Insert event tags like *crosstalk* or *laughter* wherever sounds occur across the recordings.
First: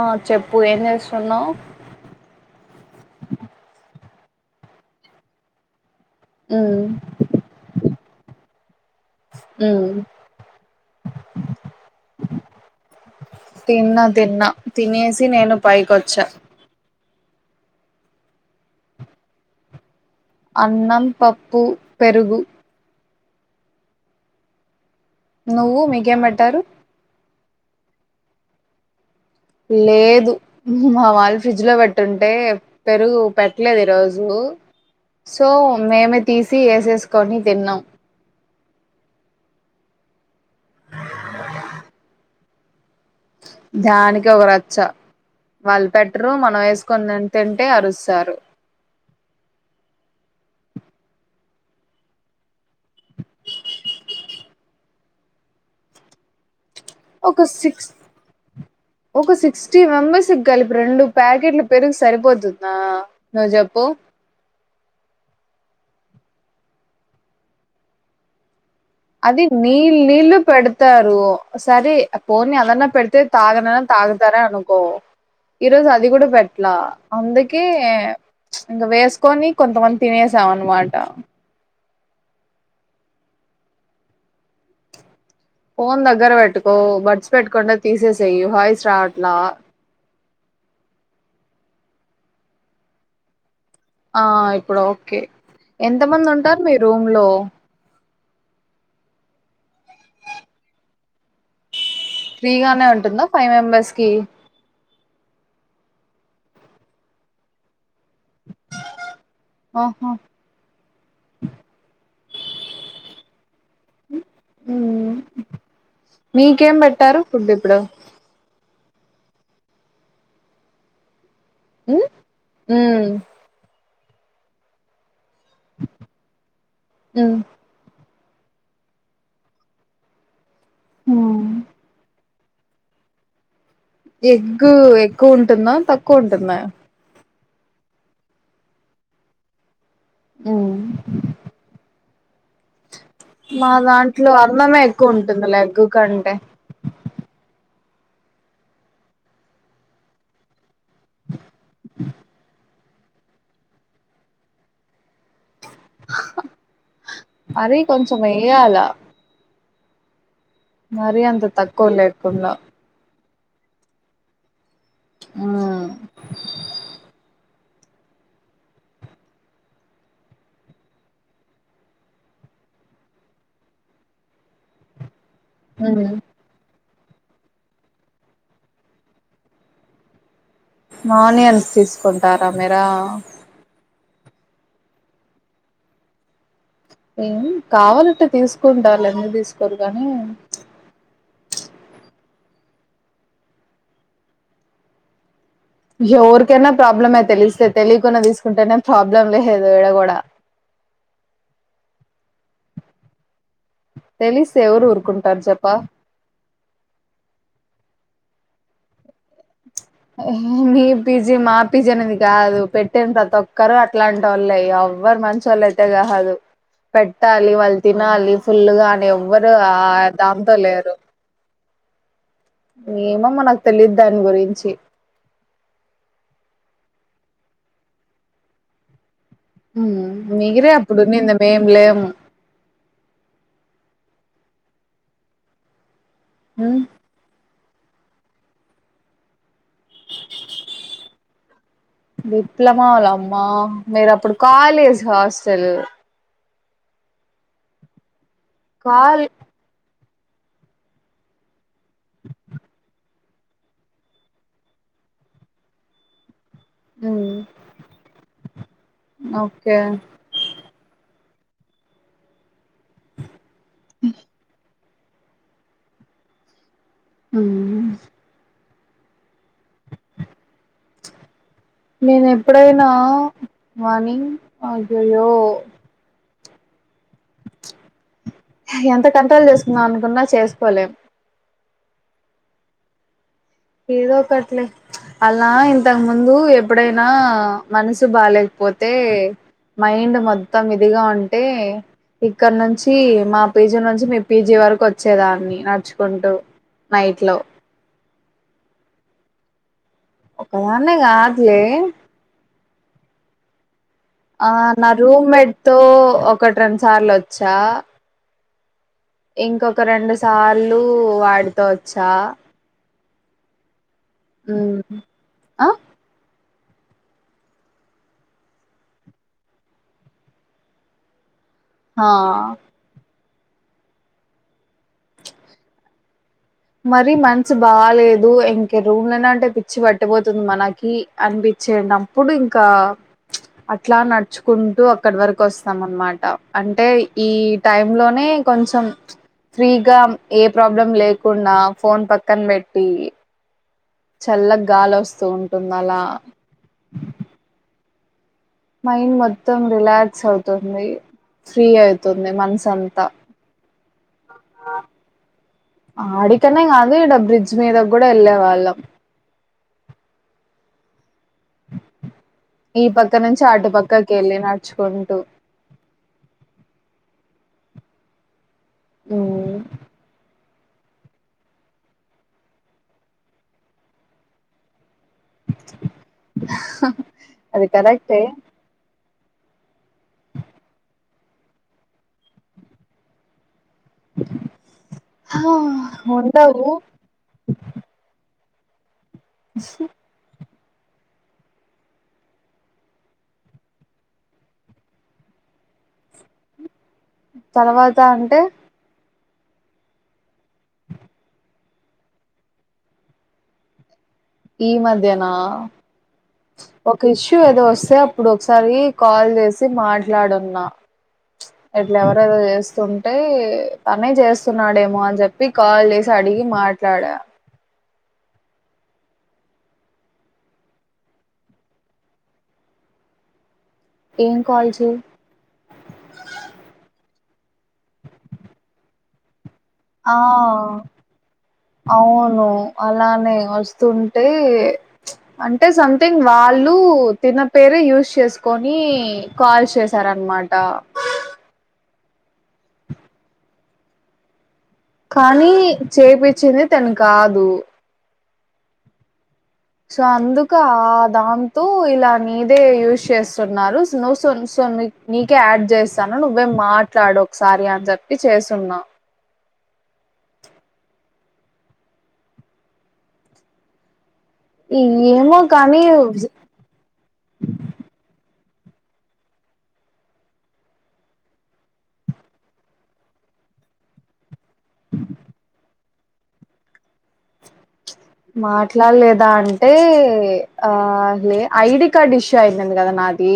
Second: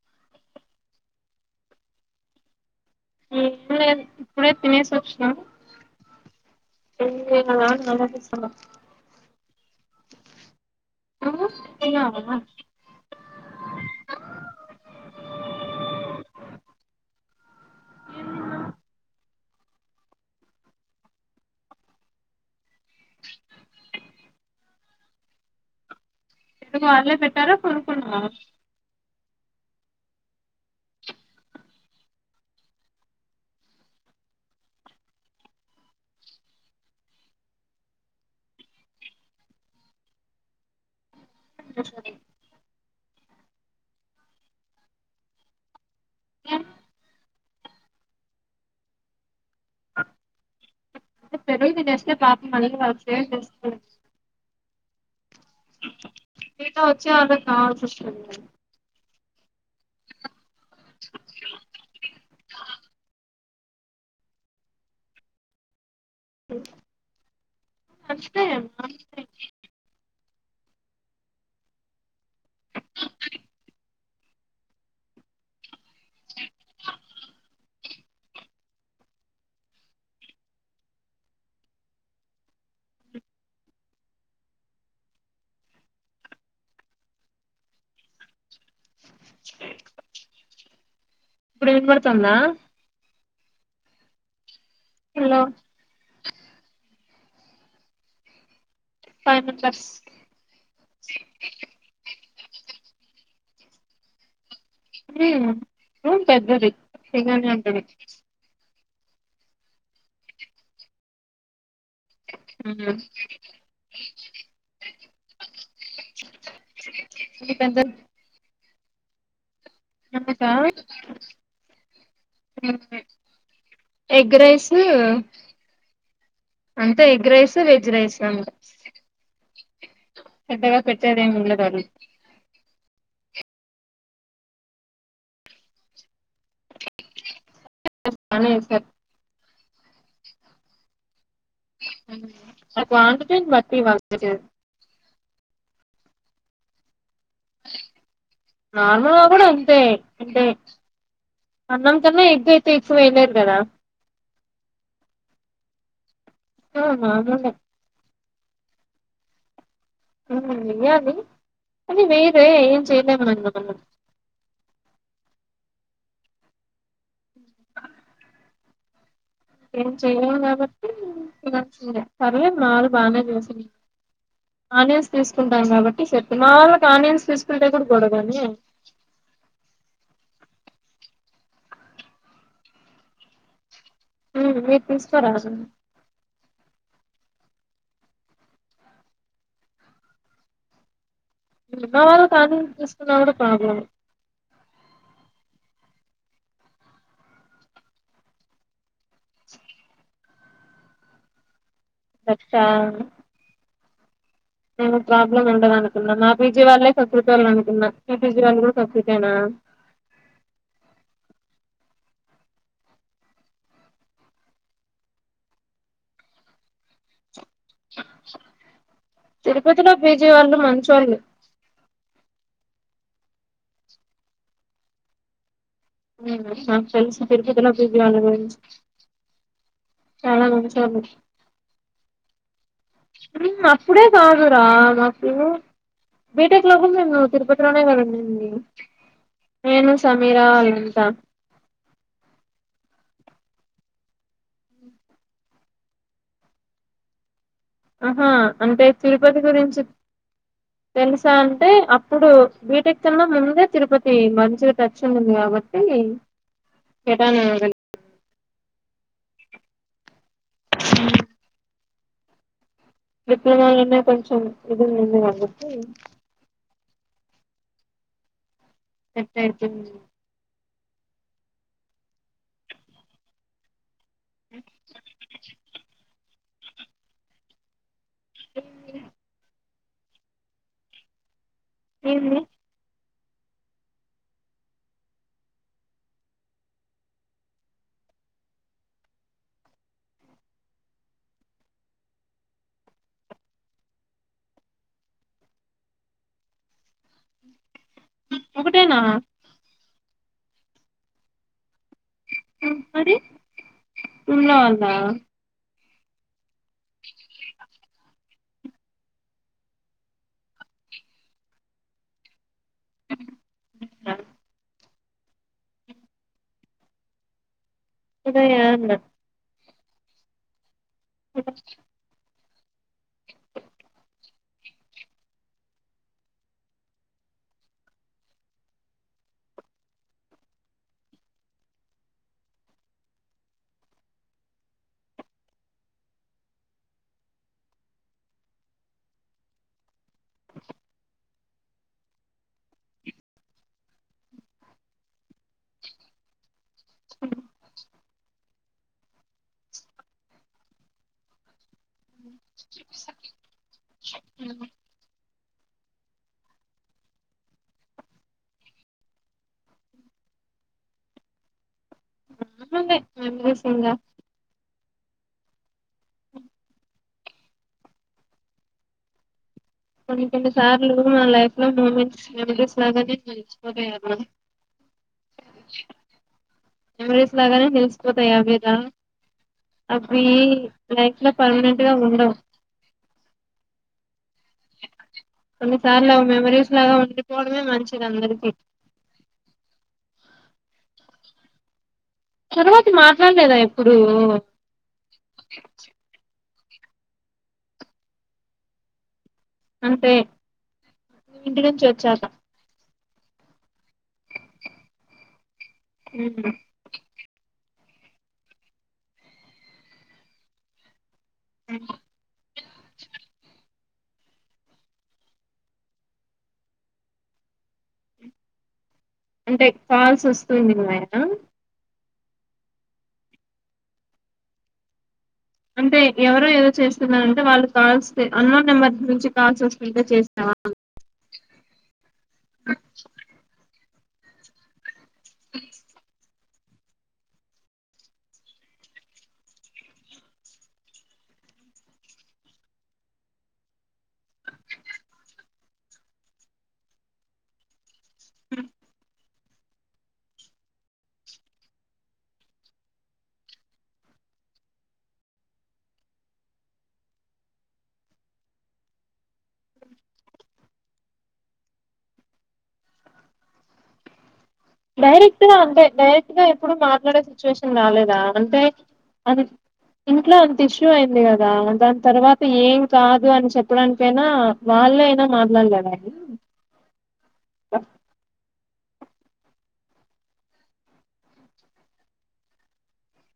ఆ చెప్పు ఏం చేస్తున్నావ్ ఇప్పుడే ఇప్పుడే తినేసి వచ్చినా ఉమ్ ఎం చేసినవా అని గొడవ కోస్తున్నా ఉమ్ నువ్వు తిన్నావా తిన్నా తిన్నా తినేసి నేను పైకొచ్చా ఏ అన్నం పప్పు పెరుగు నువ్వు నిజమే ఇంతకు వాళ్ళే పెట్టార కొనుకున్నావా లేదు మా వాళ్ళు ఫ్రిడ్జ్ లో పెట్టుంటే పెరుగు పెట్టలేదు ఈ రోజు కు సో నేను తీసి ఏసేసుకోని తిన్నా ఇంగ్లీషు మీడియం దానికే ఓ రచ్చ వాళ్ళు పెట్టరు మనం అంటే వేసుకుని తింటుంటే అరుస్తారు *inaudible* పెరుగు తినేస్తే పాపం మనకి వాళ్ళకి సేవ్ చేస్త ఐతే వచ్చే ఒక వాళ్ళకి సిక్స్ కావల్సొస్తధి కదా ఒక సిక్స్టీ మెంబెర్స్కీ కలిపి రెండు ప్యాకెట్లు పెరుగు సరిపోతుందా నూజెప్పు మరచిపోయాను అది నీళ్ నీళ్ళు పెడతారు సరే పోని అదన్న పెడితే తాగనన్న తాగుతారే అనుకో ఈరోజు అది కూడా పెట్లా అందుకే ఇంక వేసుకొని కొంతమంది తినేసి స అనమాట ఫోన్ దగ్గర పెట్టుకో బడ్స్ పెట్టకుండా తీసేసేయి వాయిస్ రావట్లా ఇప్పుడు వినపడుతుందా ఆ ఇప్పుడు ఓకే హలో ఎంత మంది ఉంటారు మీ రూమ్ లో ఫై మెంబర్స్ ఫ్రీ గానే ఉంటుందా ఫై మెంబెర్స్ కి హూమ్ రూమ్ పెద్దది ఫ్రీ గానే ఉంటది అహా హూమ్ హుమ్ మీకేం పెట్టారు ఫుడ్డు ఇది ఇప్పుడు పెద్దది మనకా హు హుమ్ ఎగ్ రైస్ అంటే egg um rice veg rice ఉ పెద్దగా పెట్టదేం ఉమ్. ఉండదు ఆళ్లు ఎగ్గు ఎక్కువ ఉంటుందా తక్కువ ఉంటుందా ఎగ్ బానే యేసారు హూమ్ హూ అ మా దాంట్లో అన్నమే ఎక్కువ ఉంటుంది లే ఎగ్గు కంటే నార్మల్గా కూడా ఇంతే అంటే అన్నాం కన్నా ఎగ్గైతే ఎక్కువ వెయలేరు కదా ఏమో బాగుండే మెయ్యాలా హూమ్ వెయ్యాలి తక్కువ కాని వేయ్ రే లేకుండా ఏం చేయలేము మనం హూమ్ ఏం చేయరు కాబట్టి తినాల్సిందే పర్లేేదు మా వాళ్ళు బానే చేసిన ఆనియన్స్ తీసుకుంటాం కాబట్టి చెప్పినా మా వాళ్ళు ఉత్త ఆనియన్స్ తీసుకుంటే కూడా గొడవనే ఆనియన్స్ తీసుకుంటారా మీరా హుమ్ మీరు తీసుకోరా ఏం కావాలంటే తీసుకుంటారులే ఎందుకు తీసుకోరు గానీ ఉన్న వాళ్ళు కానీ తీసుకున్నా కూడా ప్రాబ్లమే ఎవరికైనా ప్రాబ్లమే తెలిస్తే తెలియకుండా తీసుకుంటేనే ప్రాబ్లం లేదు ఇడ కూడా అచ్ఛా తెలిస్తే ఎవరు నేను ఊరుకుంటారు ప్రాబ్లమ్ ఉండదు చెప్ప అనుకున్నా మా పీజీ వాళ్ళే కకృతోళ్లు అనుకున్నా మీ పిజి వాళ్ళు కూడా కకృతేన మీ పీజీ మా పీజీ అనేది కాదు పెట్టిన ప్రతి ఒక్కరు అట్లాంటోల్లే ఎవ్ ఎవ్వరు మంచొలయితే కాదు పెట్టాలి వాళ్ళు తినాలి ఫుల్గా అని ఎవ్వరు ఆ తిరుపతిలో పీజీ దాంతో వాళ్ళు లేరు మంచోళ్ళు ఏమో మనకి తెలిదు దాని గురించి మ్ నాకు తెలిసి తిరుపతి లో *unintelligible* మీకురే అప్పుడు ఉన్నింది మేమ్ లేము ఇప్పుడే కాదురా మాకు బేటెక్ లో కూడా మేం తిరుపతి త్రమే కదా ఉన్నింది నేను సమీరా వాళ్ళంతా మావలు అమ్మా మీరు అప్పుడు కాలేజ్ హాస్టల్ ఆహా అంటే కాల్ తిరుపతి గురించి తెలుసా అంటే అప్పుడు బీటెక్ కన్నా ముందే తిరుపతి మంచిగా టచ్ ఉన్నింది కాబట్టి తీ కటాను ఓకే డిప్లొమాలో అయిన కొంచెం ఇది ఉన్నింది కాబట్టి మ్ కట్ అయితే మేం ఎప్పుడైనా మార్నింగ్ అ జయో ఎంత కంట్రోల్ చేసుకుందాం అనుకున్నా చేసుకోలేం ఎమ్మే ఏదో ఒకట్లే అలా ఇంతకు ముందు ఎప్పుడైనా మనసు బాేలేకపోతే మైండ్ మొత్తం ఇదిగా ఉంటే ఇక్కడి నుంచి మా పీజీ నుంచి మీ పీజీ వరకు వచ్చేదాన్ని నడుచుకుంటూ నైట్ లో ఒకటేనా ఒకదాన్నే కాదులే మరి ఆ రూమ్లో వాళ్ళ నా రూమ్మేట్ తో ఒకటి రెండు సార్లు వచ్చా ఇంకొక రెండు సార్లు వాడితో వచ్చా హు ఆ అదాన్నా హాఆ మరి మనస్సు బాలేదు ఇంక రూమ్లనే అంటే పిచ్చి పట్టిపోతుంది మనకి అనిపిి చేనప్పుడు ఇంకా అట్లా నడుచుకుంటూ అక్కడి వరకు వస్తాం అనమాట అంటే ఈ టైమ్ లోనే కొంచెం ఫ్రీగా ఏ ప్రాబ్లం లే కున్నా ఫోన్ పక్కన పెట్టి చల్లగా గాలి వస్తూ ఉంటుంది అలా మైండ్ మొత్తం రిలాక్స్ అవుతుంది ఫ్రీ అయి తుంది మనసంతా ఆడికనే కాదు ఇడా బ్రిడ్జ్ మీదకు కూడా వెళ్ళే వాళ్ళం ఈ పక్క నుంచి మెమరీస్ ఆటు ఇంగా పక్కకి వెళ్ళిన చ్చుకుంటూ హుమ్ కొన్ని కొన్ని సార్లు మా లైఫ్ లో మూమెంట్స్ మెమరీస్ లాగానే నర్చిపోతాయవి మెమోరీస్ అది లాగానే కరెక్టే తెలిసిపోతాయ్ అబిద అవ్వి లైఫ్ ల పర్మనెంట్ గా ఉండవు *inaudible* హా, కొన్ని సార్లు ఉండవు మెమరీస్ లాగా ఉండిపోవడమే మంచిది అందరికీ స తరువాత మాట్లాడలేదా ఎప్పుడు తర్వాత అంటే అంటే ఇంటి నుంచి వచ్చాలా ఈ మధ్యన ఒక ఇష్యూ ఏదో వస్ స్తే అప్పుడు ఒకసారి కాల్ చేసి మాట్లాడున్నా ఇట్లా ఎవరేదో చేస్తుంటే తనే చేస్తున్నాడేమో అని చెప్పి కాల్ చేసి అడిగి మాట్లాడా. అంటే కల్స్ వస్తు ఉన్నాయా ఏం కాల్సు అంటే ఎవరో ఏదో చేస్తున్నారంటే వాళ్ళు కాల్స్ అన్లోన్ నెంబర్ నుంచి కాల్స్ వస్తుంటే ఆ చేసావా అవును అలానే వస్తుం టే అంటే సంథింగ్ వాళ్ళు తిన పేరే యూజ్ చేసుకొని కాల్స్ చేసారన్నమాట కానీ చేపిచ్చింది తను కాదు *inaudible* సో అందుక దాంతో ఇలా నీదే యూజ్ చేస్తున్నారు నో సోన్ ీ నీకే యాడ్ చేస్తాను నువ్వే మాట్లాడు ఒకసారి అని చెప్పి చేసిన్నా ఏమో డైరెక్ట్ గా కానీ అంటే డైరెక్ట్ గా ఎప్పుడు మాట్లాడే సిచ్యువేషన్ రాలేదా అంతే అది ఇంట్లో అంత ఇష్యూ అయింది కదా, దాని తర్వాత ఏం కాదు అని చెప్పడానికైనా బా అల్ ఏన మాట్లాలద ఏ మాట్ ట్లా లేదా అంటే, ఆ లే ఐడి కార్డ్ ఇష్యూ అయింది అంట కదా నాది.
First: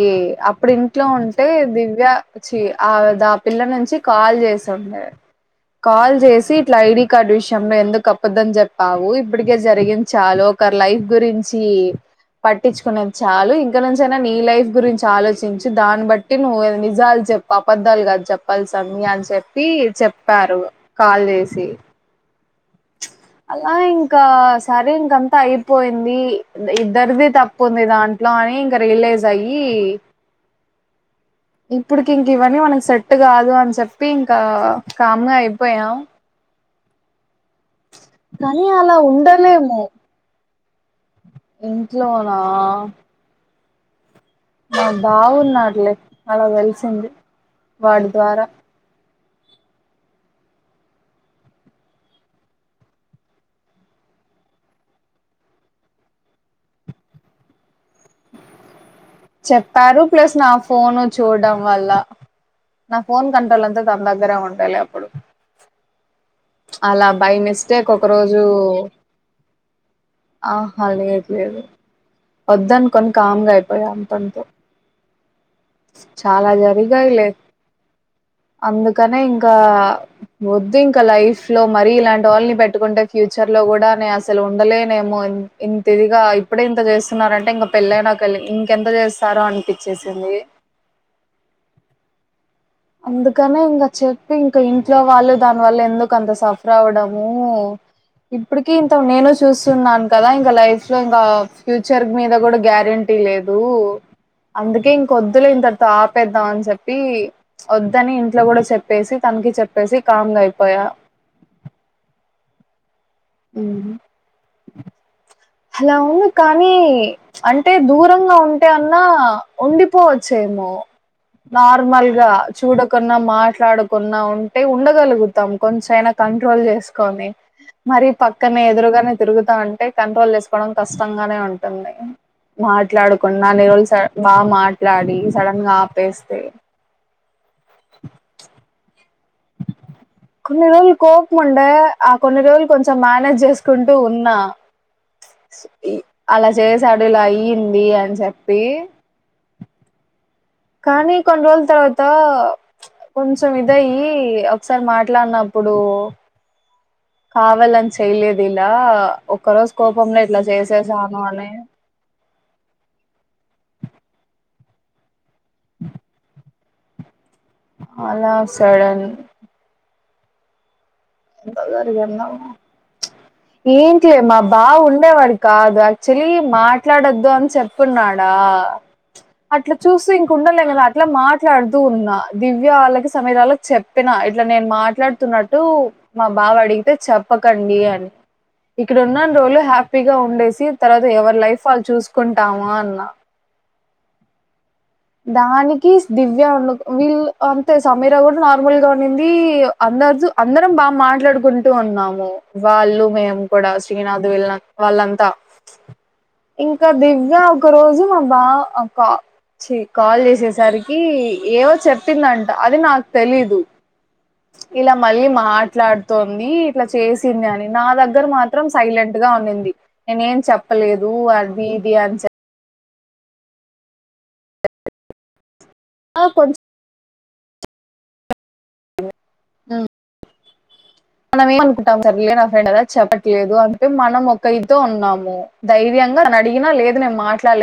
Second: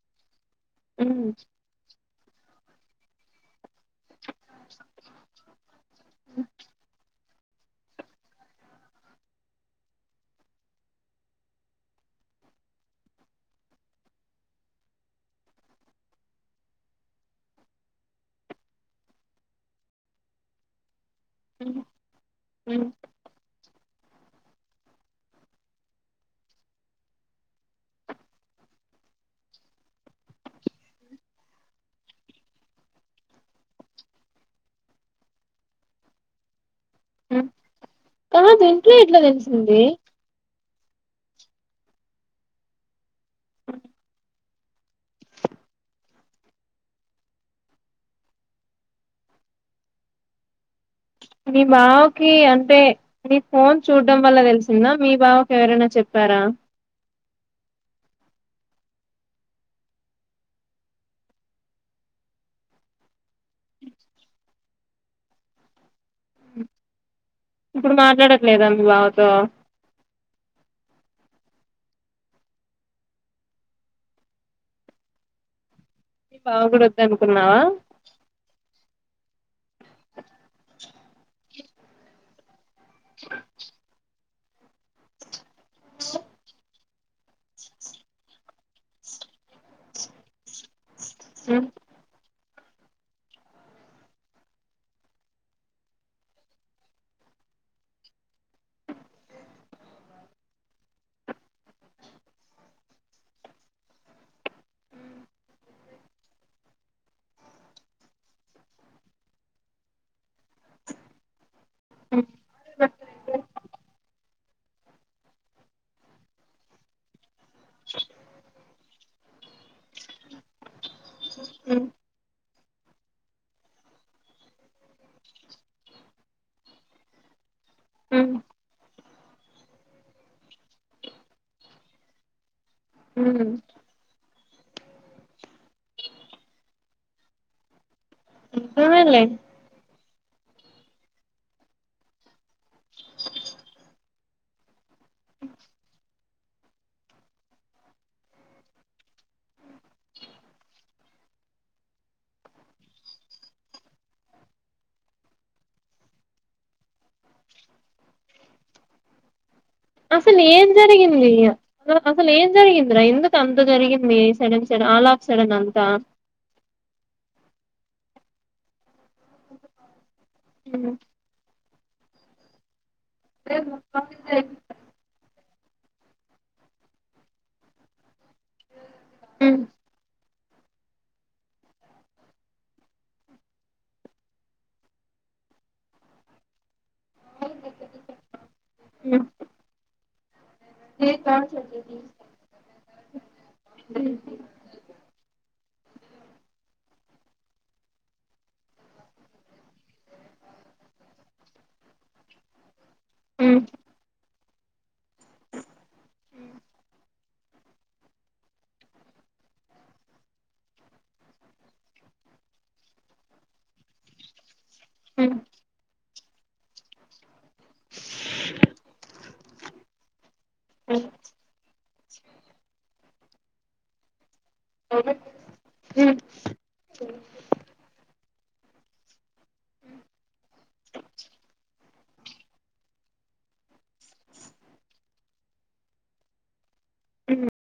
ఇప్పుడు ఇంట్లో ఉమ్, ఉంటే దివ్య చి, ఆ ద ఆ పిల్ల నుంచ్ చి కాల్ చేసంమే, కాల్ చేసి ఇట్ల ఐడి కార్డు విషయంలో ఎందుకు కప్పదం జెప్ తావు ఇప్పటికే జరిగంది చాలు, ఒకరి లైఫ్ గురించి పట్టించుకునేది చాలు ఇంక నుంచి అయినా నీ లైఫ్ గురించి ఆలోచించు, దాన్ని బట్టి నువ్వు నిజాలు చెప్ అబద్ధాలు కాదు చెప్పల్సింది అని చెప్పి చెప్పారు కాల్ చేసి. ఉమ్, ఉమ్ అలా ఇంకా సరే ఇంకంత అయిపోయింది, ఇద్దరిది తప్పు ఉంది దాంట్లో అ నే ఇంక రియలైజ్ అయ్యి ఇప్పుడుకి ఇంకివన్నీ మనకు సెట్టు కాదు అని చెప్పి ఇంకా, కామ్గా అయిపోయాం. ఉమ్. కాదు కానీ ఇంట్లో అలా ఎట్లా తెలిసింది ఉండలేము. ఇంట్లోనా న బావున్నాడ్లె అలా వెలిసింది వాడి ద్వారా. *inaudible* మీ బావకి అంటే మీ ఫోన్ చూడ్డం వల్ల తెలిసిందా, మీ బావకి ఎవరైనా చెప్ చెప్పారా చెప్పారు ప్లస్ నా ఫోను చూడడం వల్ల. నా ఫోన్ కంట్రోల్ అంతా తన దగ్గరే ఉండాయిలె అప్పుడు, అలా బై మిస్టేక్ ఇప్పుడు ఒకరోజు, మాట్లాడట్లేదా మీ బావతో ఆహ లేదులేదు వద్దనకొని కామ్గా అయిపోయా అంతంటితో మీ చాలా బావ కూడా జరిగాయిలే వద్దనుకున్నావా అందుకనే ఇంకా వద్దు ఇంకా లైఫ్ లో మరీ ఇలాంటి వాళ్ళని పెట్టుకుంటే ఫ్యూచర్ లో గుడ నే అసలు ఉండలేనేమో ఇంత్ ఇంతిదిగా ఇప్పుడే ఇంత చేస్ న్నారంటే ఇంగ పెళ్ళై నాక ఇంకెంత చేస్తారో అనిపిచ్చేసింది. ఉమ్ అందుకనే ఇంగ చెప్పి ఇంక ఇంట్లో వాళ్ళు దానివల్ల ఎందుకు అంత సఫర్ అవ్వడము ఇప్పటికి ఇంత నేను చూస్తున్నాను కదా ఇంక లైఫ్ లో ఇంకా, ఫ్యూచర్ మీద గుడ గ్యారెంటీ తీలేదు అందుకే ఇంకొద్దులే ఇంతటితో ఆపేద్దాం అని చెప్పి వద్దని ఇంట్ల కూడా చెప్పేసి, తనకి చెప్పేసి, కామ్గా అయిపోయా. ఉమ్ లవ్వు కానీ అంటే దూరంగా ఉంటే అన్నా ఉండిపోవచ్చేమో. నార్మల్గా చూడకున్నా మాట్లాడుకున్నా ఉంటే ఉండగలుగుతాం కొంచె అయినా కంట్రోల్ చేసుకొని మరి పక్కనే ఎదురుగానే తిరుగుతా ఉంటే కంట్రోల్ చేస్తు కష్టంగానే ఉంటుంది మాట్లాడుకుండా అన్ని రోజులు సడన్ బాగా మా లాడి సడెన్గాపేస్తే నువ్వేం లే కొన్ని రోజులు కోపముండే, ఆ కొన్ని రోజులు కొంచెం మేనేజ్ చేసుకుంటూ ఉన్నా అలా చేసాడు ఇలా అయ్యింది అని చెప్పి. కానీ కొన్ని రోజుల తర్వాత కొంచెం ఇదయ్యి ఒకసారి మాట్లాడినప్పుడు కావలన్ చెయ్లేదిలా అసలు ఏం జరిగింది, అసలు ఏం జరిగిందిరా ఎందుకు అంత్ ఇంత జరిగింది సడన్ స ఆలా ఆఫ సడెన్ అంతా. అల్ ఆర్ సడన్ ఉమ్ ప్చ్ ఉమ్, ఏంటియే మా బావ ఉండేవాడి అదీ యాక్చువలీ మాట్లాడొద్దు అని చెప్పున్నాడా ఉమ్. అట్లా చూసి ఇం ఉండలే కదా అట్లా మాట్లాడుతూ ఉన్నా దివ్యవాళ్ళకి సమీరాలో చెప్పినా ఇట్లా నేను మాట్లాడుతున్నా న్నట్టూ మా బావ అడిగితే చెప్పకండి అని ఇక్కడ ఉన్నన్ని రోజులు హ్యాపీగా ఉండేసి తర్వాత ఎవరి లైఫ్ వాళ్ళు చూసుకుంటామా అన్నా దానికి దివ్య ఉండ వీళ్ళు అంతే సమీరా కూడా నార్మల్ గా ఉండిందీ అందరి అందరం బాగా మాట్లాడుకుంటూ ఉన్నాము వాళ్ళు మేము ఉమ్, కూడా శ్రీనాథ్ వెళ్ళిన వాళ్ళంతా ఇంకా దివ్య ఒక రోజు మా బావ క చి కాల్ చేసేసరికి ఏవో చెప్పిందంట అది నాకు తెలీదు ఇలా మళ్ళీ మాట్లాడుతోంది ఇట్లా చేసి సింది అని నా దగ్గర మాత్రం సైలెంట్ గా ఉన్నింది నేనే ఏం చెప్పలేదు అది ఇ ది అన్చెప్ చెప్ప *unintelligible* మ్ మనంఏవనుకు సర్లే నా ఫ్రెండ్ అదా చెప్పట్లేదు అంటే మనం ఒక ఇదితో ఉన్నాము ధైర్యంగాని అడిగినా లే దు నేను మాట్లాడలేదు